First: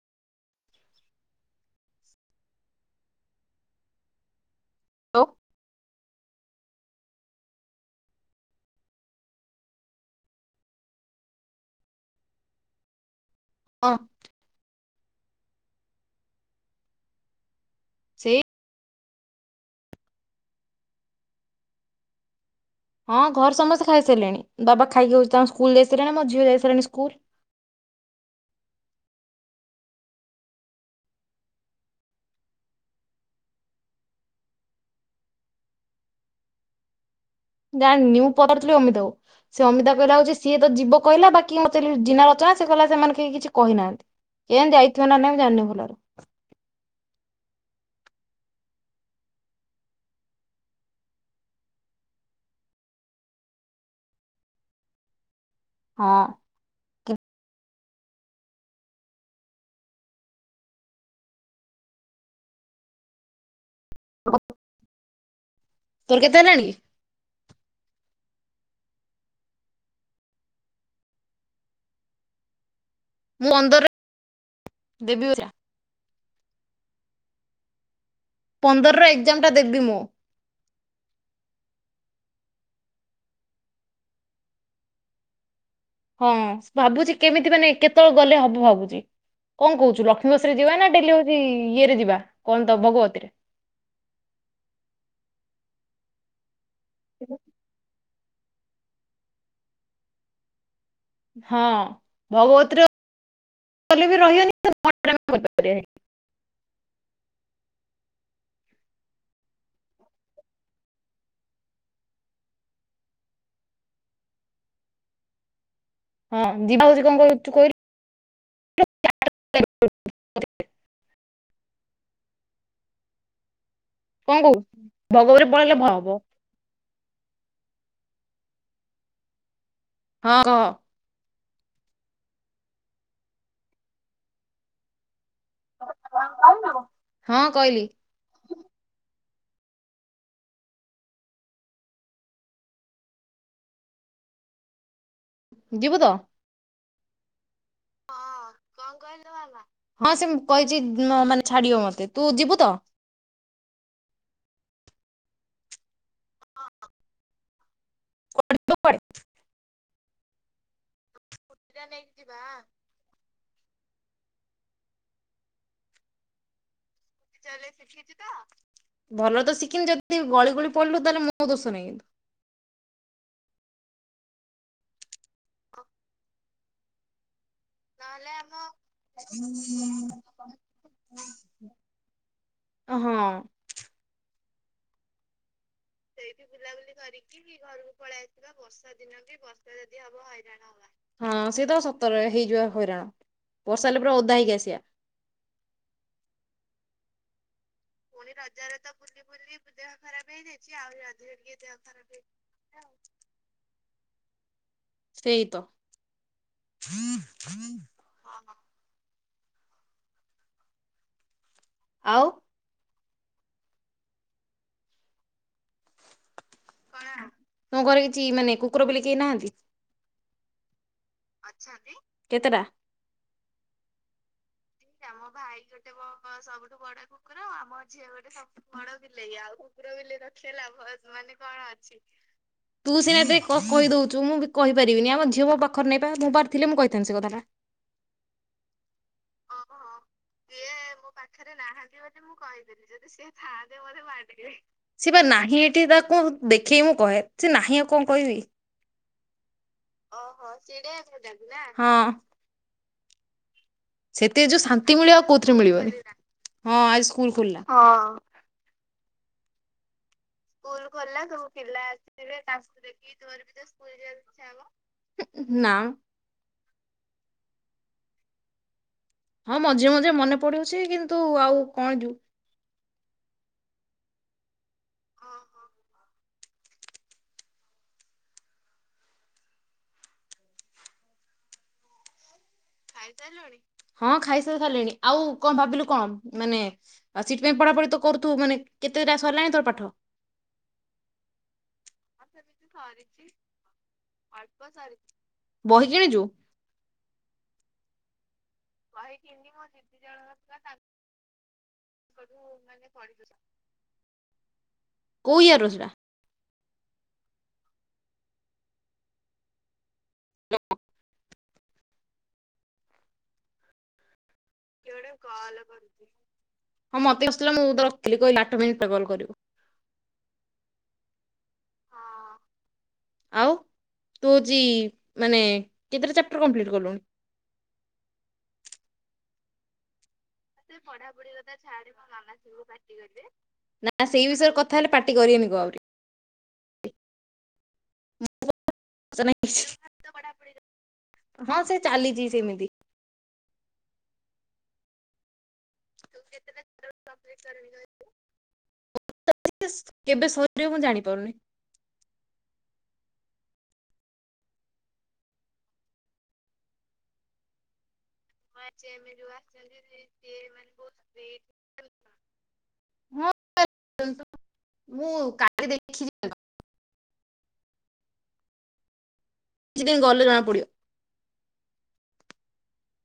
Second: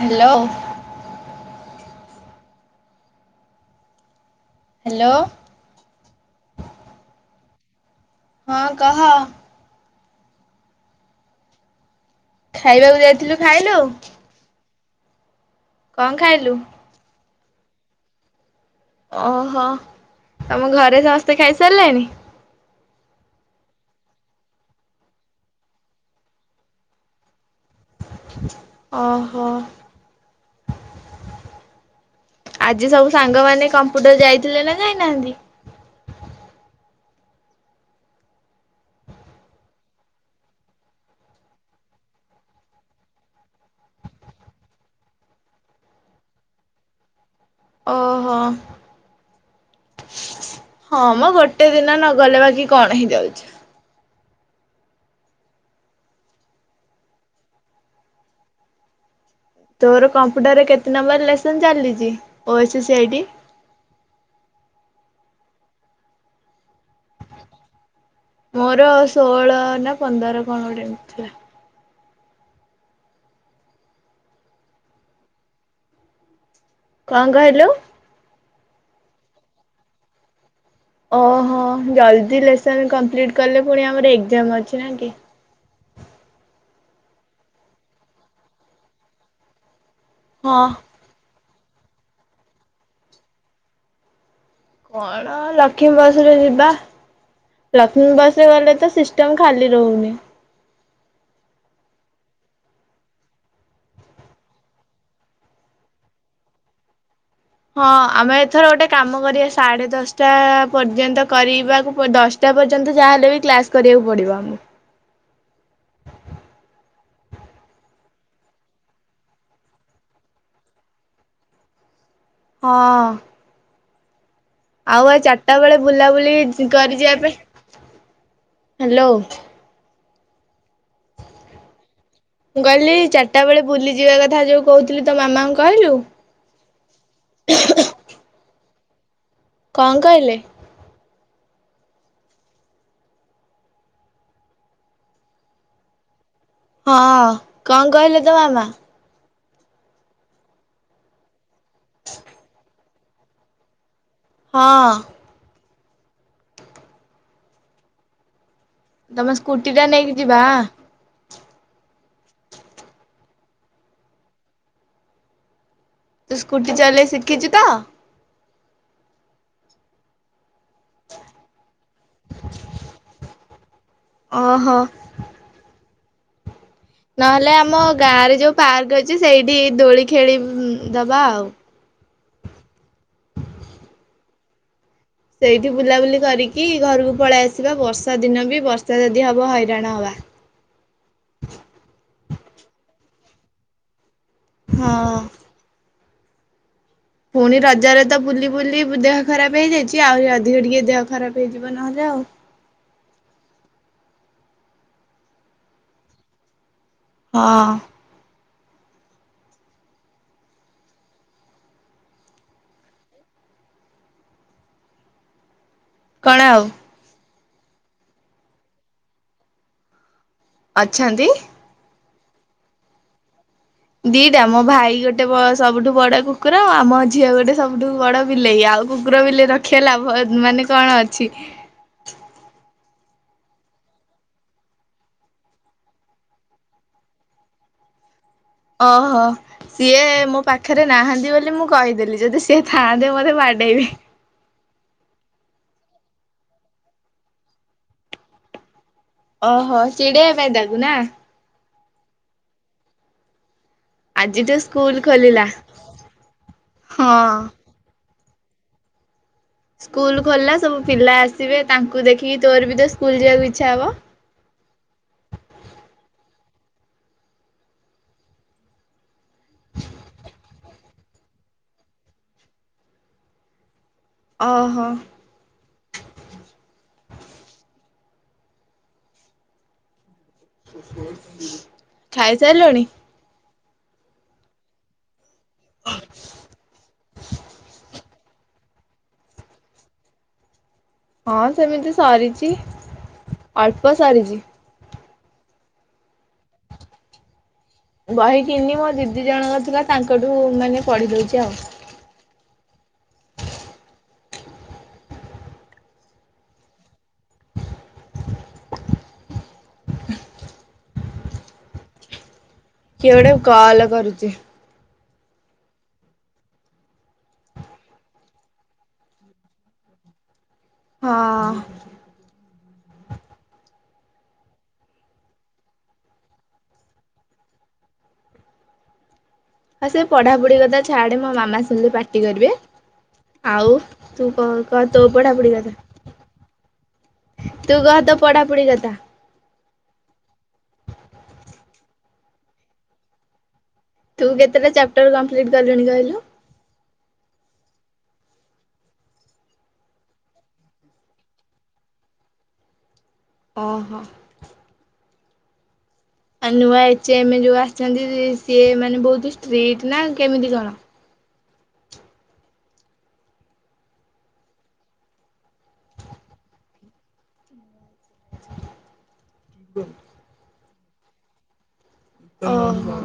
Hello hello ହଁ କହ। ଖାଇବାକୁ ଯାଇଥିଲୁ ଖାଇଲୁ। ହଁ କଣ ଖାଇଲୁ? ସେ [unintelligible] ଓହୋ ତମ ଘରେ ସମସ୍ତେ ଖାଇସାରିଲେଣି? ହଁ ଘରେ ସମସ୍ତେ ଖାଇ ସାରିଲେଣି ବାବା ଖାଇକି ହଉଛି ତାଙ୍କୁ ସ୍କୁଲ ଯାଇ ସାରିଲେଣି ମୋ ଝିଅ ଜାଇସାରିଲାଣି ସ୍କୁଲ। ଓହୋ। ଆଜି ସବୁ ସାଙ୍ଗ ମାନେ କମ୍ପୁଟର ଯାଇଥିଲେ ନା ଯାଇନାହାନ୍ତି? ନା [unintelligible] ନିୁ ପର ଥିଲ [unintelligible] ଏମିତି ହଉ। ସେ ଅମିତା କହିଲା ହଉଛି ସିଏ ତ ଯିବ କହିଲା ବାକି ମୋତେ ଜିନା ରଚନା ସେ କହିଲା ସେମାନେ କେହି କିଛି କହିନାହାନ୍ତି। କେଜାଣି ଯାଇଥିବେ ନା ନାହିଁ ମୁ ଜାଣିନି ଭଲରେ। ଓହୋ। ହଁ ମ ଗୋଟେ ଦିନ ନଗଲେ ବାକି କଣ ହେଇଯାଉଛି। ହଁ। ତୋର କମ୍ପ୍ୟୁଟରରେ କେତେ ନମ୍ବର ଲେସନ ଚାଲିଛି ଓ ସି ସି ଇଡି। [unintelligible] [inaudible] ତୋର କେତେ ହେଲାଣି। ମୋର ଷୋହଳ ନା ପନ୍ଦର କଣ ଗୋଟେ ଏମତି ଥିଲା। ମୁଁ ଅନ୍ଦର ଦେବି। [unintelligible] [inaudible] କଣ କହିଲୁ। ପନ୍ଦରର ଏକ୍ଜାମ ଟା ଦେବି ମୁଁ। ଓହୋ ଜଲ୍ଦି ଲେସନ କମ୍ପ୍ଲିଟ୍ କଲେ ପୁଣି ଆମର ଏକ୍ଜାମ ଅଛି ନା କି। ହଁ ଭାବୁଛି କେମିତି ମାନେ କେତେବେଳେ ଗଲେ ହବ ଭାବୁଛି କଣ କହୁଛୁ ଲକ୍ଷ୍ମୀ। ଶଂସରେ ହଁ ଯିବା ନା ଡେଲି ହଉଛି ଇଏରେ ଯିବା କଣ ତ ଭଗବତୀରେ। କଣ ଲକ୍ଷ୍ମୀ ବସରେ ଯିବା। ହ [unintelligible] ଲକ୍ଷ୍ମୀ ବସ ରେ ଗଲେ ତ ସିଷ୍ଟମ ଖାଲି ରହୁନି। ହଁ ଭଗବତୀରେ [unintelligible] ବି ରହିବେନି। [unintelligible] [inaudible] ହଁ ଆମେ ଏଥର ଗୋଟେ କାମ କରିବା ସାଢେ ଦଶଟା ପର୍ଯ୍ୟନ୍ତ କରିବାକୁ ଦଶ। ତ ପର୍ଯ୍ୟନ୍ତ ଯାହାହଲେବ ବି କ୍ଲାସ୍ କରିବାକୁ ପଡ଼ିବ ଆମକୁ। ହଁ ଦିବାଛି କଣୁ କହିଲି। [unintelligible] ହଁ। କଣୁ। [unintelligible] [inaudible] ଆଉ ଆଉ ଚାରିଟା ବେଳେ ବୁଲାବୁଲି କରିଛିିବା ପାଇଁ ହ୍ୟାଲୋ। ହଁ କହ। ମୁଁ କହିଲି ଚାରିଟା ବେଳେ ବୁଲିଯିବା କଥା ଯୋଉ କହୁଥିଲି ତୋ ମାମାଙ୍କୁ। କହିଲୁ ହଁ କହିଲି। କଁ କହିଲେ। ଯିବୁ ତ। ହଁ କଣ କହିଲେ ତୋ ମାମା। ହଁ ସେ କହିଛି ମାନେ ଛାଡିବ ମତେ ତୁ ଯିବୁ ତ। ହଁ। ହଁ। କୁଆଡେ ଜିବା କୁଆଡ଼େ। ତମ ସ୍କୁଟି ଟା ନେଇକି ଯିବା। ସ୍କୁଟି ଟା ନେଇକି ଯିବା। ତୁ ସ୍କୁଟି ଚାଲେଇ ସି ଭଲ ତ ଶିଖିନି ଯଦି ଗଳି ଗୁଳି ପଡିଲୁ ତାହେଲେ ମୁଁ ଦୋଷ ନାହିଁ କିନ୍ତୁ। ଓହୋ। ଅ। ନହେଲେ ଆମ ଗାଁରେ ଯୋଉ ପାର୍କ ଅଛି ସେଇଠି ଦୋଳି ଖେଳି ଦବା ଆଉ। ଅ ହଁ। ସେଇଠି ବୁଲାବୁଲି କରିକି ଘରକୁ ପଳାଇ ଆସିବା ବର୍ଷା ଦିନ ବି ବର୍ଷା ଯଦି ହବ ହଇରାଣ ହବା। ହଇରାଣ ହବା। ହଁ ସେତ ସତରେ ହେଇଯିବା ହଇରାଣ ବର୍ଷା ହେଲେ ପୁରା ଓଦା ହେଇକି ଆସିବା। ହଁ। ପୁଣି ରଜରେ। ତ ବୁଲି ବୁଲି ଦେହ ଖରାପ ହେଇ ଯାଇଛି ଆହୁରି ଅଧିକ ଟିକେ ଦେହ ଖରାପ ହେଇଯିବ ନହେଲେ ଆଉ। ସେଇ ତ। ହଁ। ଆଉ। କଣ ଆଉ। ତମ ଘରେ କିଛି ମାନେ କୁକୁର ବିଲେଇ କେହି ନାହାନ୍ତି। ଅଛନ୍ତି। କେତେଟା? ଦିଟା ମୋ ଭାଇ। ଇ ଗୋଟେ ସବୁଠୁ ବଡ କୁକୁର ଆଉ ଆମ ଝିଅ ଗୋଟେ ସବୁଠୁ ବଡ ବିଲେଇ ଆଉ କୁକୁର ବିଲେଇ ରଖ କୁକୁର ବିଲେଇ ରଖିଲେ ଲାଭ ମାନେ କଣ ଅଛି। ତୁ ସିନା ଏବେ କ କହି ଦଉଛୁ ମୁଁ ବି କହିପାରିବିନି ଆମ ଝିଅ ମୋ ପାଖରେ ନାଇବା ମୁଁ ପାଖରେ ଥିଲେ ମୁଁ କହିଥାନ୍ତି ସେ କଥାଟା। ଓହୋ। ସିଏ ମୋ ପାଖରେ ନାହାନ୍ତି ବୋଲି ମୁଁ କହିଦେଲି ଯଦି ସିଏ ଥାଆନ୍ତେ ମତେ ବାଡେଇବେ। ବାଡେଇବେ। ସେ ବା ନାହିଁ ଏଠି ତାକୁ ଦେଖେଇ ମୁଁ କହେ ସେ ନାହିଁ ଆଉ କଁ କହିବି। ଓହୋ ଚିଡେଇଆ ପାଇଁ ତାକୁ ନା। ହଁ। ସେଥିରେ ଆଜିଠୁ ଯୋଉ ସ୍କୁଲ ଶାନ୍ତି ମିଳିବ ଆଉ ଖୋଲିଲା କୋଉଥିରେ ହଁ। ମିଳିବନି ହଁ। ସ୍କୁଲ ଖୋଲିଲା ସବୁ ପିଲା ଆସିବେ ତାଙ୍କୁ ଦେଖିକି ତୋର ବି ତ ସ୍କୁଲ ଯିବାକୁ ଇଚ୍ଛା ହବ। ହୁଁ ନା। ହଁ ମଝିରେ ମଝିରେ ମନେ ପଡୁଛି କିନ୍ତୁ ଆଉ କଣ ଯିବୁ। ଅହୋ। ଅ ହୋ। ଖାଇ ସାଇଲୁଣି? ହଁ ଖାଇ ସାଇ ସାରିଲିଣି ଆଉ କଁ ଭାବିଲୁ କଁ ମାନେ ସିଟି ପାଇଁ ପଢାପଢି ତ କରୁଥୁବୁ ମାନେ କେତେ ଟା ସରିଲାଣି ତୋର ପାଠ? ହଁ ସେମିତି ସରିଚି ଅଳ୍ପ ସରିଚି। ବହି କିଣିଚୁ? ବହି କିିନି ମୋ ଦିଦି ଜଣଙ୍କ ଥିଲା ତାଙ୍କଠୁ ମାନେ ପଢି ଦଉଛି ଆଉ। କୋଉ ଇୟର୍ ର ସେଟା? କିଏ ଗୋଟେ କଲ କରୁଛି। ହଁ ମତେ ଆସିଥିଲା ମୁଁ ରଖିଥିଲି କହିଲି ଆଠ ମିନିଟା କଲ କରିବୁ। ହଁ। ଆଉ ତୁ ହଉଛି ମାନେ କେତେଟା ଚାପ୍ଟର କମ୍ପ୍ଲିଟ୍ କଲୁଣି? ହଁ ସେ ପଢ଼ାପଢ଼ି କଥା ଛାଡ଼େ ମୋ ମାମା ଶୁଣିଲେ ପାଟି କରିବେ ଆଉ। ନା ସେଇ ତୁ କ ବିଷୟରେ କଥା କ ହେଲେ ତୋ ପାଟି କରିବେନି ପଢ଼ାପଡ଼ି କହ ଆହୁରି। କଥା। ତୁ କହ ତୋ ପଢାପଢି କଥା। [inaudible] ହଁ ସେ ଚାଲିଛି ସେମିତି। ତୁ କେତଟା ଚାପଟର କମ୍ପ୍ଲିଟ୍ କଲୁଣି କହିଲୁ। [inaudible] କେବେ ସରିବ ମୁଁ ଜାଣିପାରୁନି। ଅହୋ। ଆ ନୂଆ ଏଚ ଏମ ଯୋଉ ଆସିଛନ୍ତି। ସିଏ ମାନେ ବହୁତ ଷ୍ଟ୍ରିଟ୍ ନା କେମିତି କଣ? [inaudible] [inaudible] [inaudible] କିଛି ଦିନ ଗଲେ ଜଣା ପଡିବ। ଓହୋ।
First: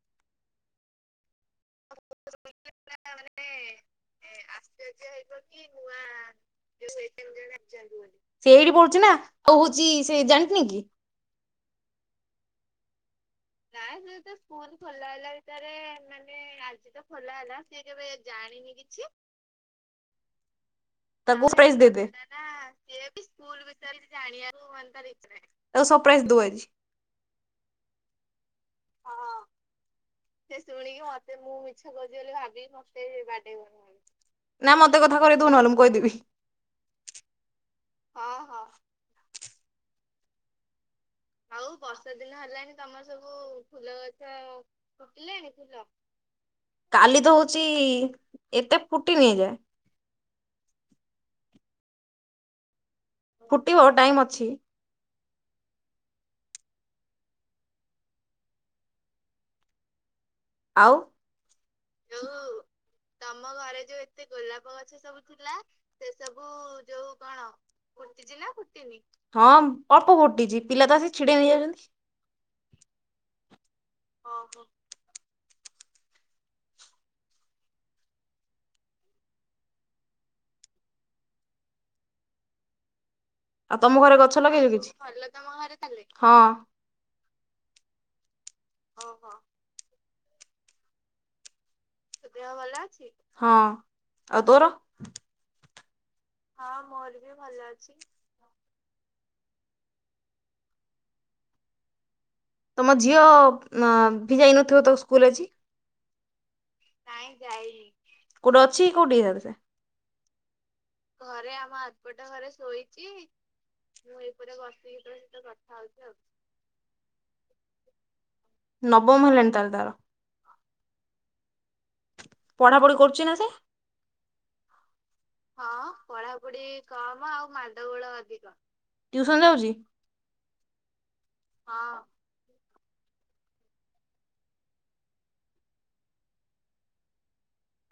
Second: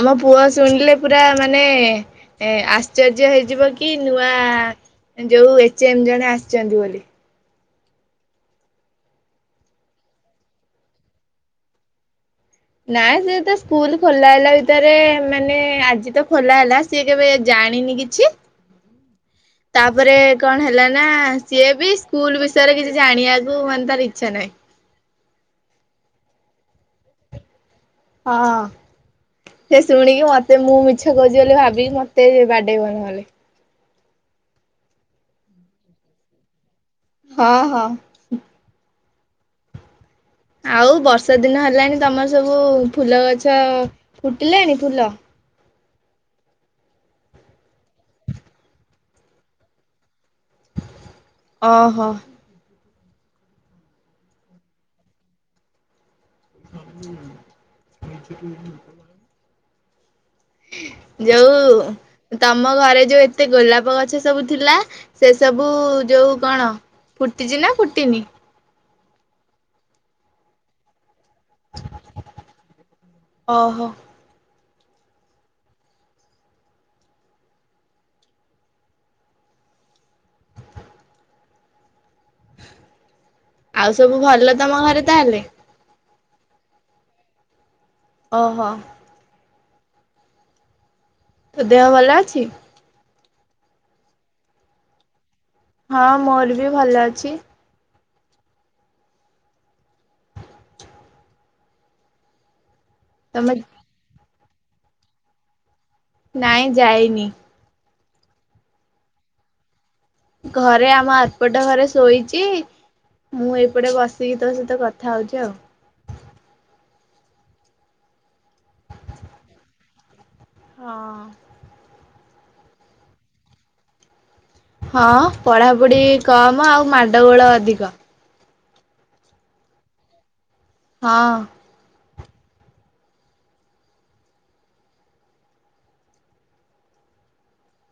ଆମ ପୁଅ ଶୁଣିଲେ ପୁରା ମାନେ ଏ ଆଶ୍ଚର୍ଯ୍ୟ ହେଇଯିବ କି ନୂଆ ଯେଉଁ ଏଚ୍ ଏମ୍ ଜଣେ ଆସିଛନ୍ତି ବୋଲି। ସେ ଏଇଠି ପଡୁଚୁ ନା ଆଉ ହଉଛି ସେ ଜାଣିନି କି। ନାଇଁ ସେ ତ ସ୍କୁଲ ଖୋଲା ହେଲା ଭିତରେ ମାନେ ଆଜି ତ ଖୋଲା ହେଲା ସିଏ କେବେ ଜାଣିନି କିଛି। [inaudible] ତାପରେ କଣ ହେଲା ନା ତାକୁ ସିଏ ପ୍ରାଇଜ ବି ଦେଇଦେ। ସ୍କୁଲ ବିଷୟରେ କିଛି ଜାଣିବାକୁ ମାନେ ତାର ଇଚ୍ଛା ନାହିଁ। [inaudible] ତାକୁ ସରପ୍ରାଇଜ ଦବୁ ଆଜି। ହଁ। ସେ ଶୁଣିକି ମତେ ମୁଁ ମିଛ କହୁଛି ବୋଲି ଭାବିକି ମତେ ବାଡେଇବ ନହେଲେ। ନା ମତେ କଥା କରେଇ ଦେବୁ ନହେଲେ ମୁଁ କହିଦେବି। ହଁ ହଁ ଆଉ ବର୍ଷା ଦିନ ଆଉ ହେଲାଣି ବର୍ଷା ତମର ଦିନ ସବୁ ହେଲାଣି ତମର ଫୁଲ ସବୁ ଗଛ ଫୁଲ ଗଛ ଫୁଟିଲାଣି ଫୁଲ? ଫୁଟିଲାଣି ଫୁଲ। କାଲି ତ ହଉଛି ଏତେ ଫୁଟି ନାଇଁ ଜେ ଅହ। ଫୁଟିବ, ଟାଇମ ଅଛି। [unintelligible] [inaudible] ଆଉ ଯୋଉ ତମ ଘରେ ଯୋଉ ଏତେ ଗୋଲାପ ଗଛ ସବୁ ଥିଲା। ସେ ଥିଲା ସବୁ ସେ ଯୋଉ ସବୁ କଣ ଯୋଉ କଣ ଫୁଟିଛି ନା ଫୁଟିନି? ଫୁଟିଛି ନା ଫୁଟିନି? ହଁ ଅଳ୍ପ ଫୁଟିଛି। ପିଲା ତ ଆସିକି ଛିଡେଇ ନେଇଯାଉଛନ୍ତି। ଅହ। ଅ ହ। [inaudible] ଆଉ ତମ ସବୁ ଘରେ ଗଛ ଭଲ ଲଗେଇନ ତମ କିଛି, ଘରେ ତାହେଲେ? [inaudible] ହଁ। ଅହ। ଅହ ତୋ ଦେହ ଭଲ ତୋ ଅଛି? ଦେହ ଭଲ ଅଛି? ହଁ, ଆଉ ତୋର? ହଁ ମୋର ବି ହଁ ଭଲ ମୋର ଅଛି ବି ଭଲ ଅଛି। ତୁମ ଝିଅ ତମେ ଆ ଭି ଯାଇନଥିବ ତ ସ୍କୁଲ ଆଜି? ନାଇଁ ଯାଏ ନାଇଁ ଯାଇନି କୋଉଠି ଅଛି କୋଉଠି ଏଇନେ ସେ? ଘରେ ଆମ ଆରପଟ ଘରେ ଶୋଇଛି ମୁଁ ଏ ପଟେ ବସିକି ତୋ ସହିତ କଥା ହଉଛି ଆଉ। ନବମ ହେଲାଣି ତାହେଲେ ତାର। ହଁ। ପଢା ପଢି କରୁଛି ନା ସେ? ହଁ ପଢ଼ାପଢ଼ି କମ ଆଉ ମାଡଗୋଳ ଅଧିକ। ଅଧିକ ଟିଉସନ ଯାଉଛି? ହଁ। ହଁ।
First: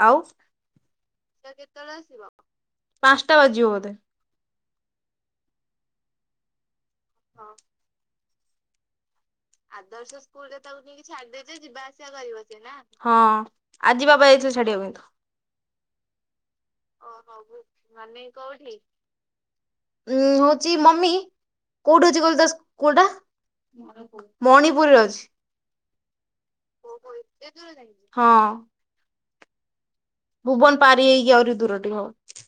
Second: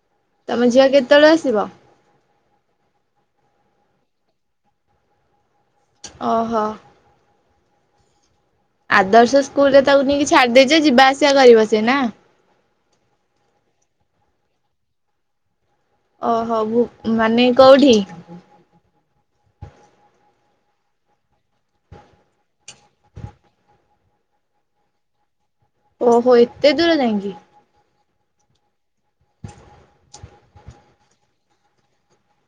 ଆଉ ତମ କେତେବେଳେ ଝିଅ ଆସିବ? କେତେବେଳେ ଆସିବ? ପାଞ୍ଚଟା ବାଜିବ ବୋଧେ। ଓହୋ। ହଁ। ଆଦର୍ଶ ସ୍କୁଲରେ ତାକୁ ଆଦର୍ଶ ନେଇକି ଛାଡି ସ୍କୁଲରେ ଦେଇଛ ତାକୁ ଯିବା ନେଇକି ଆସିବା ଛାଡିଦେଇଛ କରିବ ସେ ଯିବା ନା ଆସିବ କରିବ ସିଏ ନା। ହଁ ଆଜିି ବାବା ଯାଇଥିଲେ ଛାଡିବା ପାଇଁ ତାକୁ। ଓହୋ ଭୁ ଅ ମାନେ ହଉ କୋଉଠି [unintelligible] ମାନେ କୋଉଠି? ଉଁ ହଉଛି ମମି କୋଉଠି ଅଛି କହିଲୁ ତା ସ୍କୁଲ ଟା? ମଣିପୁରରେ ଅଛି। ଓହୋ ଏତେ ଦୂର ଯାଇଁକି। ହଁ। [unintelligible] ଭୁବନ ପାରି ହେଇକି ଆହୁରି ଦୂର ଟିକେ ହବ।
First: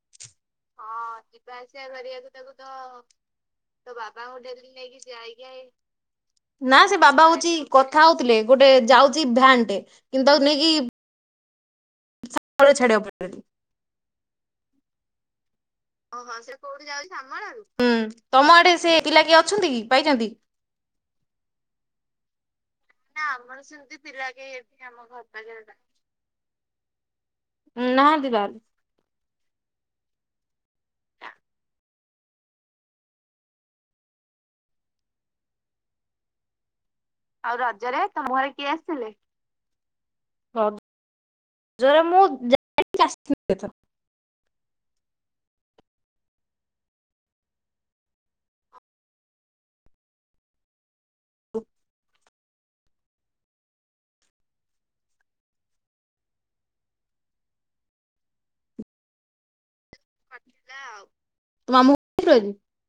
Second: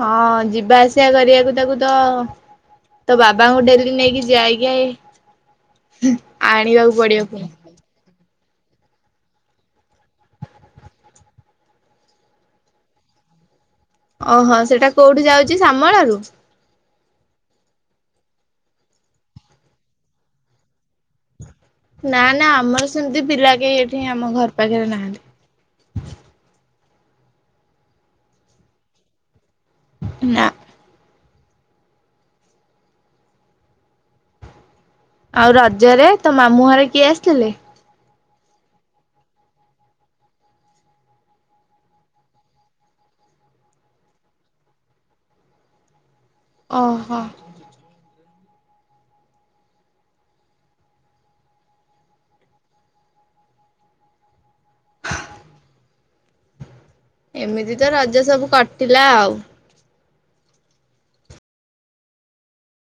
ହଁ ଯିବା ହଁ ଆସିବା କରିବାକୁ ଯିବା ତାକୁ ଆସିବା ତ କରିବାକୁ ତାକୁ ତ ତୋ ବାବାଙ୍କୁ ଡେଲି ତୋ ନେଇକି ବାବାଙ୍କୁ ଡେଲି ଯାଇକି ନେଇକି ନା ଆଣିବାକୁ ସେ ବାବା ପଡିବ ପୁଣି। ହଉଛି କଥା ହଉଥିଲେ ଗୋଟେ ଯାଉଛି ଭ୍ୟାନଟେ କିନ୍ତୁ ତାକୁ ନେଇକି ଆଉ ଛାଡ଼ିବାକୁ ପଡ଼ିବନି। ଓହୋ ସେଇଟା କୋଉଠି ଯାଉଛି ଶ୍ୟାମଳାରୁ? ହୁଁ ତମ ଆଡେ ସେ ପିଲା କିଏ ଅଛନ୍ତି କି ପାଇଛନ୍ତି? ନା ନା ଆମର ସେମିତି ପିଲା କେହି ଏଠି ଆମ ଘର ପାଖରେ ନାହାନ୍ତି। ନାହାନ୍ତି ବାହାରେ। ନା। ଆଉ ରଜରେ ତୋ ମାମୁଁ ଘରେ କିଏ ଆସ ଆଉ ରଜରେ ତମ ଘରେ କିଏ ଆସିଥିଲେ? ରଜରେ ମୁଁ ଯାଇ [unintelligible] ଆସିଥିଲେ ତ! ଅ ହ। ହ ଏମିତି ତ ରଜ ସବୁ କଟିଲା ଆଉ। ତୋ ମାମୁଁ ଘର [unintelligible]